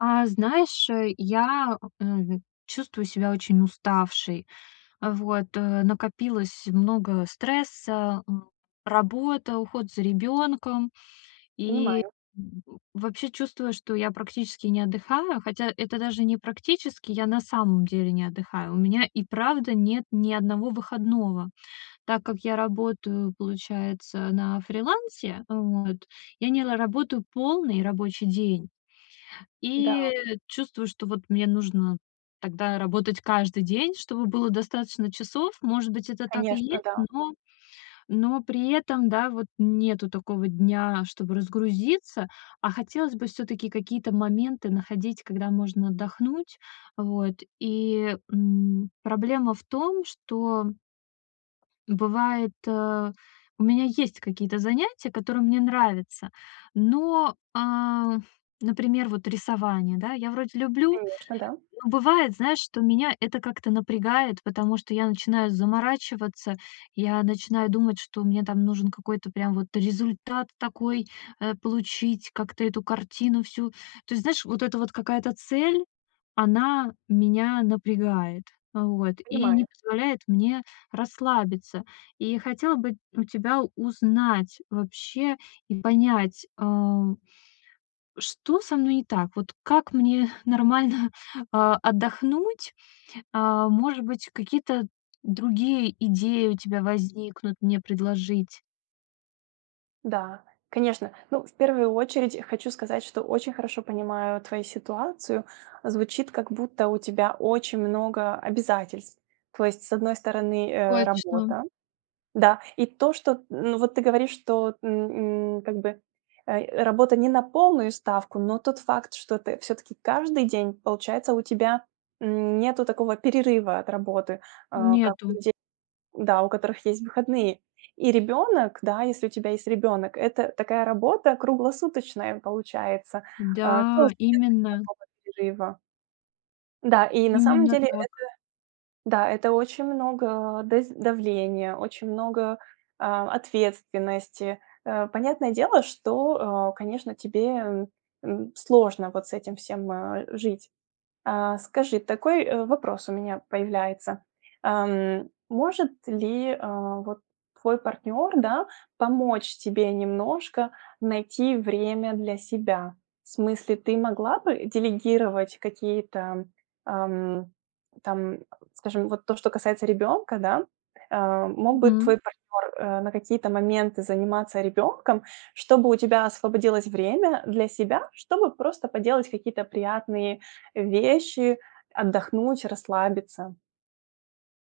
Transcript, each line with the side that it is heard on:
left: А. Знаешь, я, м, чувствую себя очень уставшей. Вот, э, накопилось много стресса: м, работа, уход за ребёнком. И
right: Понимаю.
left: вообще чувствую, что я практически не отдыхаю. Хотя это даже не практически, я на самом деле не отдыхаю. У меня и правда нет ни одного выходного. Так как я работаю, получается, на фрилансе, вот, я не ла работаю полный рабочий день.
right: Да.
left: И чувствую, что вот мне нужно тогда работать каждый день, чтобы было достаточно часов. Может быть, это так и
right: Конечно.
left: есть,
right: Да.
left: но, но при этом, да, вот нету такого дня, чтобы разгрузиться. А хотелось бы всё-таки какие-то моменты находить, когда можно отдохнуть. Вот, и, м, проблема в том, что бывает э, у меня есть какие-то занятия, которые мне нравятся, но, а например, вот рисование, да, я вроде люблю.
right: Конечно, да.
left: Бывает, знаешь, что меня это как-то напрягает, потому что я начинаю заморачиваться, я начинаю думать, что мне там нужен какой-то прям вот результат такой, э, получить, как-то эту картину всю. То есть, знаешь, вот эта вот какая-то цель, она меня напрягает, вот, и не
right: Понимаю.
left: позволяет мне расслабиться. И хотела бы у тебя узнать вообще и понять, э Что со мной не так? Вот как мне нормально, а, отдохнуть? Э, может быть, какие-то другие идеи у тебя возникнут мне предложить?
right: Да, конечно. Ну, в первую очередь, хочу сказать, что очень хорошо понимаю твою ситуацию. Звучит, как будто, у тебя очень много обязательств. То есть, с одной стороны, э,
left: Точно.
right: работа, да? И то, что, ну вот ты говоришь, что, м, м, как бы, э, работа не на полную ставку, но тот факт, что ты всё-таки каждый день, получается, у тебя, м, нету такого перерыва от работы, а, как у
left: Нету.
right: детей, да, у которых есть выходные. И ребенок, да, если у тебя есть ребенок, это такая работа круглосуточная получается. А,
left: Да,
right: тоже нету
left: именно.
right: никакого перерыва. Да, и на самом
left: Именно
right: деле это
left: так.
right: да, это очень много, э, дез давления, очень много, а, ответственности. Э, понятное дело, что, э, конечно, тебе, м, м, сложно вот с этим всем, э, жить. А, скажи, такой, э, вопрос у меня появляется. Эм, может ли, э, вот, твой партнёр, да, помочь тебе немножко найти время для себя? В смысле, ты могла бы делегировать какие-то, ам, там скажем, вот то, что касается ребёнка, да. Э, мог бы
left: Мгм.
right: твой партнёр, э, на какие-то моменты заниматься ребёнком, чтобы у тебя освободилось время для себя, чтобы просто поделать какие-то приятные вещи, отдохнуть, расслабиться.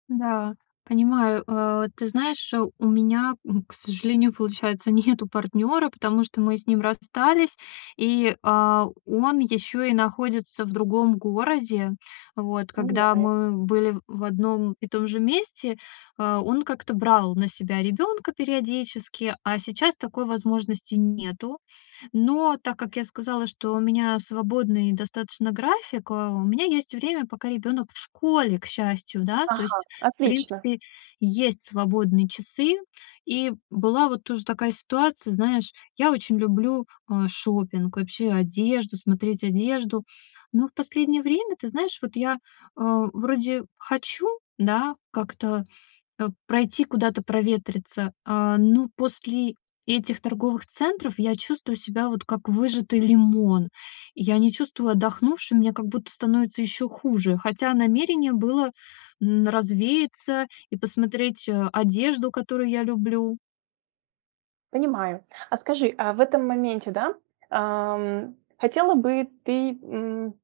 left: Да, понимаю. Э, ты знаешь, у меня, м, к сожалению, получается, нету партнёра, потому что мы с ним расстались, и, а, он ещё и находится в другом городе. Вот, когда
right: Понимаю.
left: мы были в одном и том же месте, э, он как-то брал на себя ребёнка периодически, а сейчас такой возможности нету. Но так как я сказала, что у меня свободный достаточно график, э, у меня есть время, пока ребёнок в школе, к счастью, да, то есть,
right: Ага,
left: в
right: отлично.
left: принципе, есть свободные часы. И была вот тоже такая ситуация, знаешь, я очень люблю, э, шопинг, вообще одежду, смотреть одежду. Но в последнее время, ты знаешь, вот я, э, вроде хочу, да, как-то, э, пройти куда-то проветриться, а, но после этих торговых центров я чувствую себя, вот, как выжатый лимон. Я не чувствую отдохнувшим, мне как будто становится ещё хуже. Хотя намерение было, н развеяться и посмотреть, э, одежду, которую я люблю.
right: Понимаю, а скажи, а в этом моменте, да, ам, хотела бы ты, м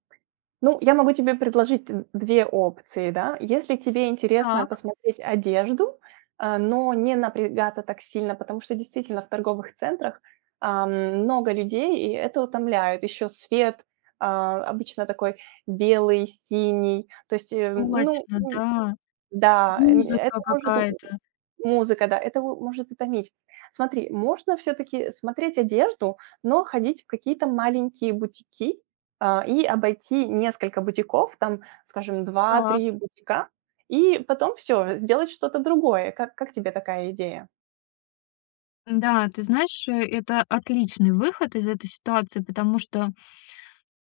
right: ну, я могу тебе предложить д две опции, да. Если тебе интересно
left: Так.
right: посмотреть одежду, э, но не напрягаться так сильно, потому что действительно в торговых центрах, ам, много людей и это утомляет. Еще свет, а, обычно такой белый, синий. То есть, э, ну,
left: Точно,
right: н
left: да.
right: да, э, это
left: Музыка
right: может, м,
left: какая-то.
right: музыка, да, это м, может утомить. Смотри, можно всё-таки смотреть одежду, но ходить в какие-то маленькие бутики, а, и обойти несколько бутиков, там, скажем, два
left: Так.
right: три бутика, и потом всё, сделать что-то другое. Как как тебе такая идея?
left: Н-да, ты знаешь, это отличный выход из этой ситуации, потому что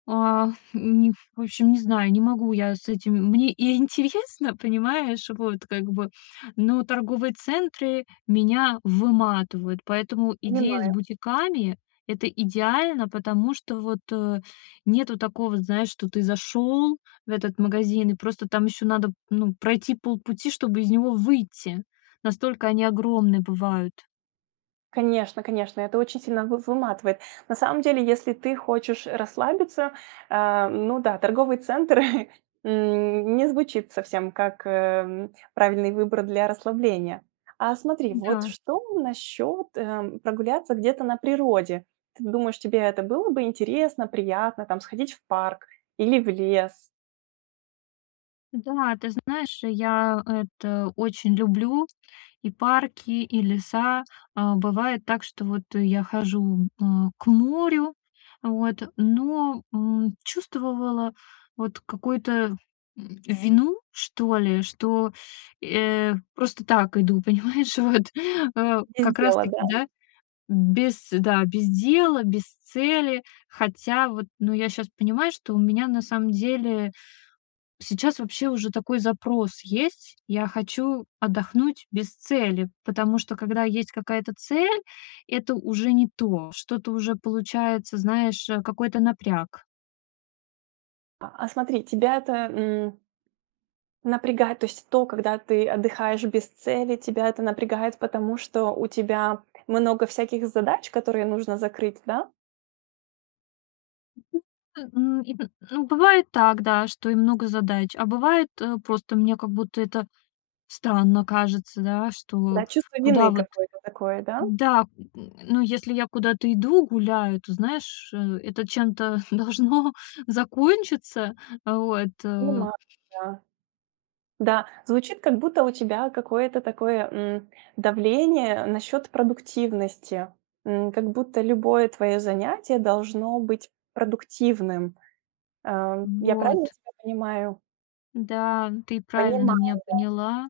left: а, м, в общем, не знаю, не могу я с этим. Мне и интересно, понимаешь, вот как бы, но торговые центры меня выматывают. Поэтому идея с
right: Понимаю.
left: бутиками- это идеально, потому что вот, э, нету такого, знаешь, что ты зашёл в этот магазин, и просто там ещё надо, ну, пройти полпути, чтобы из него выйти. Настолько они огромные бывают.
right: Конечно конечно, это очень сильно вы выматывает. На самом деле, если ты хочешь, э, расслабиться, э, ну да, торговый центр, м, не звучит совсем как, э, м, правильный выбор для расслабления. А смотри, вот
left: Да.
right: что насчёт, э, прогуляться где-то на природе? Ты думаешь, тебе это было бы интересно, приятно, там, сходить в парк или в лес?
left: Да, ты знаешь, я это очень люблю: и парки, и леса. А бывает так, что вот я хожу, э, к морю, вот, но, м, чувствовала, вот, какую-то, м, вину, что ли, что, э, просто так иду, понимаешь, вот, э,
right: Без
left: как раз
right: дела,
left: таки,
right: да?
left: да. Без да, без дела, без цели. Хотя вот, ну, я щас понимаю, что у меня, на самом деле, сейчас вообще уже такой запрос есть. Я хочу отдохнуть без цели, потому что когда есть какая-то цель, это уже не то. Что-то уже получается, знаешь, э, какой-то напряг.
right: А, а смотри, тебя это, м, напрягает, то есть то, когда ты отдыхаешь без цели, тебя это напрягает, потому что у тебя много всяких задач, которые нужно закрыть, да?
left: М, м, и м, ну, бывает так, да, что и много задач, а бывает, э, просто мне как будто это странно кажется, да, что
right: Да, чувство
left: куда
right: вины
left: вот,
right: какое-то такое, да?
left: да, ну, если я куда-то иду, гуляю, то, знаешь, э, это чем-то должно закончиться. Вот, э.
right: Понимаю. Да. Да, звучит как будто у тебя какое-то такое, м, давление насчёт продуктивности. М, как будто любое твоё занятие должно быть продуктивным. Э, я правильно
left: Вот.
right: тебя понимаю?
left: Да, ты правильно
right: Понимаю, да.
left: меня поняла.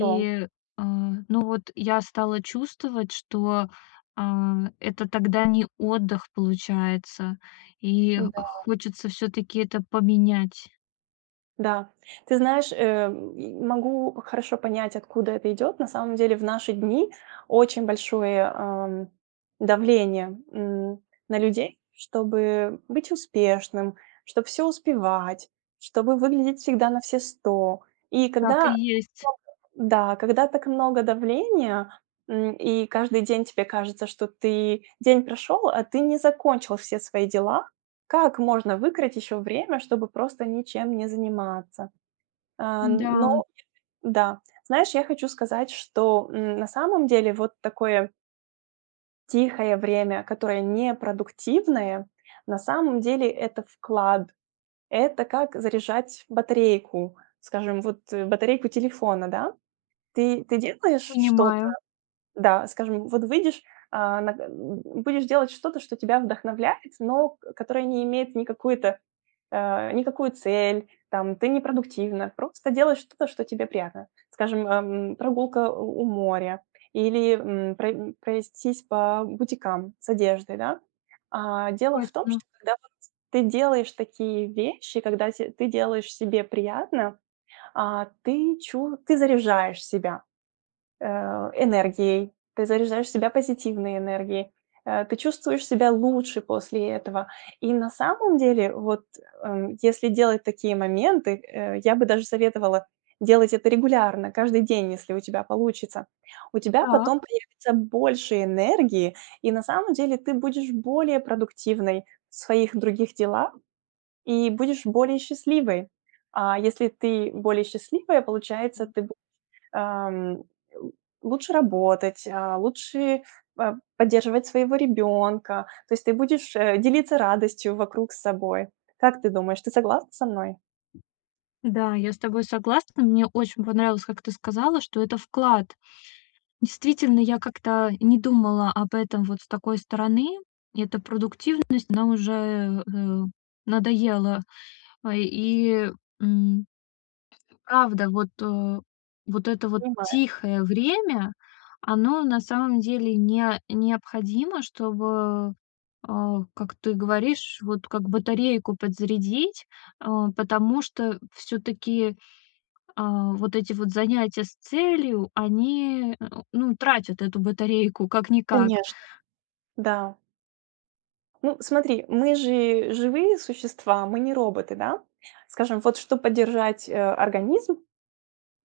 right: Хорошо.
left: а, ну, вот я стала чувствовать, что, а, это тогда не отдых, получается. И
right: Да.
left: хочется всё-таки это поменять.
right: Да. Ты знаешь, э, м, могу хорошо понять, откуда это идёт. На самом деле в наши дни очень большое, а, давление, м, на людей, чтобы быть успешным, чтоб всё успевать, чтобы выглядеть всегда на все 100. И
left: Так и
right: когда,
left: есть.
right: [unintelligible] да, когда так много давления, м, и каждый день тебе кажется, что ты, день прошёл, а ты не закончил все свои дела. Как можно выкроить ещё время, чтобы просто ничем не заниматься? Э,
left: Да.
right: ну, [unintelligible] да, знаешь, я хочу сказать, что, м, на самом деле вот такое Тихое время, которое не продуктивное, на самом деле это вклад. Это как заряжать батарейку, скажем, вот, э, батарейку телефона, да? Ты ты делаешь что-то,
left: Понимаю.
right: да, скажем, вот выйдешь, э, на будешь делать что-то, что тебя вдохновляет, но к которое не имеет никакую-то, э, никакую цель, там, ты не продуктивна, просто делаешь что-то, что тебе приятно. Скажем, а, м, прогулка у у моря или, м, про, м, пройтись по бутикам с одеждой, да? А, дело в том,
left: Точно.
right: что когда вот ты делаешь такие вещи, когда те ты делаешь себе приятно, а, ты чу ты заряжаешь себя, э, энергией. Ты заряжаешь себя позитивной энергией. Э, ты чувствуешь себя лучше после этого. И на самом деле, вот, э, если делать такие моменты, э, я бы даже советовала делать это регулярно, каждый день, если у тебя получится. У тебя
left: Так.
right: потом появится больше энергии, и на самом деле ты будешь более продуктивной в своих других делах и будешь более счастливой. А если ты более счастливая, получается ты б ам л лучше работать, а, лучше п поддерживать своего ребёнка, то есть ты будешь, э, делиться радостью вокруг с собой. Как ты думаешь, ты согласна со мной?
left: Да, я с тобой согласна. Мне очень понравилось, как ты сказала, что это вклад. Действительно, я как-то не думала об этом вот с такой стороны. И эта продуктивность, она уже, э, э, надоела. А, и, м правда, вот, э, вот это вот
right: Понимаю.
left: тихое время, оно на самом деле нео необходимо, чтобы, а, как ты говоришь, вот как батарейку подзарядить. Э, потому что всё-таки, а, вот эти вот занятия с целью, они, э, ну, тратят эту батарейку как-никак.
right: Конечно. Да. Ну смотри, мы же живые существа, мы не роботы, да? Скажем, вот чтоб поддержать, э, организм,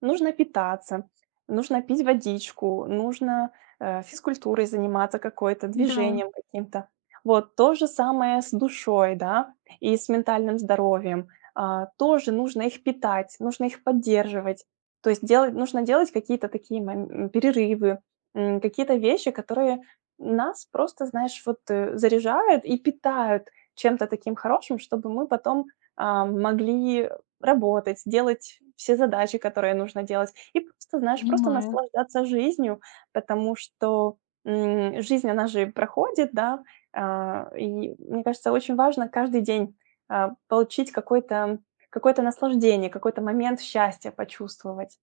right: нужно питаться, нужно пить водичку, нужно, э, физкультурой заниматься какой-то,
left: Да.
right: движением каким-то. Вот то же самое с душой, да, и с ментальным здоровьем. А, тоже нужно их питать, нужно их поддерживать, то есть делать нужно делать какие-то такие мом м, перерывы, м, какие-то вещи, которые нас просто, знаешь, вот, э, заряжают и питают чем-то таким хорошим. Чтобы мы потом, а, могли работать, делать все задачи, которые нужно делать, и просто, знаешь, просто
left: Понимаю.
right: наслаждаться жизнью, потому что, м, жизнь, она же проходит, да. А, и мне кажется, очень важно каждый день, э, получить какой-то, какое-то наслаждение, какой-то момент счастья почувствовать.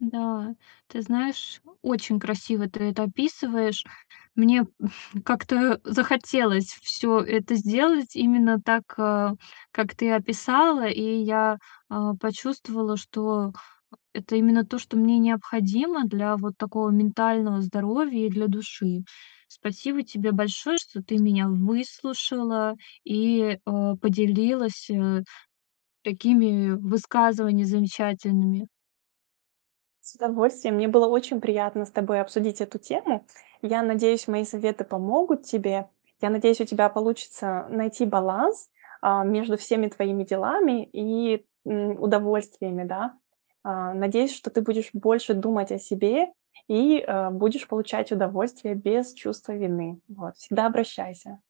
left: Да, ты знаешь, очень красиво ты это описываешь. Мне как-то захотелось всё это сделать именно так, а, как ты описала. И я, а, почувствовала, что это именно то, что мне необходимо для вот такого ментального здоровья и для души. Спасибо тебе большое, что ты меня выслушала и, а, поделилась, э, такими высказываний замечательными.
right: С удовольствием! Мне было очень приятно с тобой обсудить эту тему. Я надеюсь, мои советы помогут тебе. Я надеюсь, у тебя получится найти баланс, а, между всеми твоими делами и, м, удовольствиями, да. А, надеюсь, что ты будешь больше думать о себе и, э, будешь получать удовольствие без чувства вины, вот. Всегда обращайся!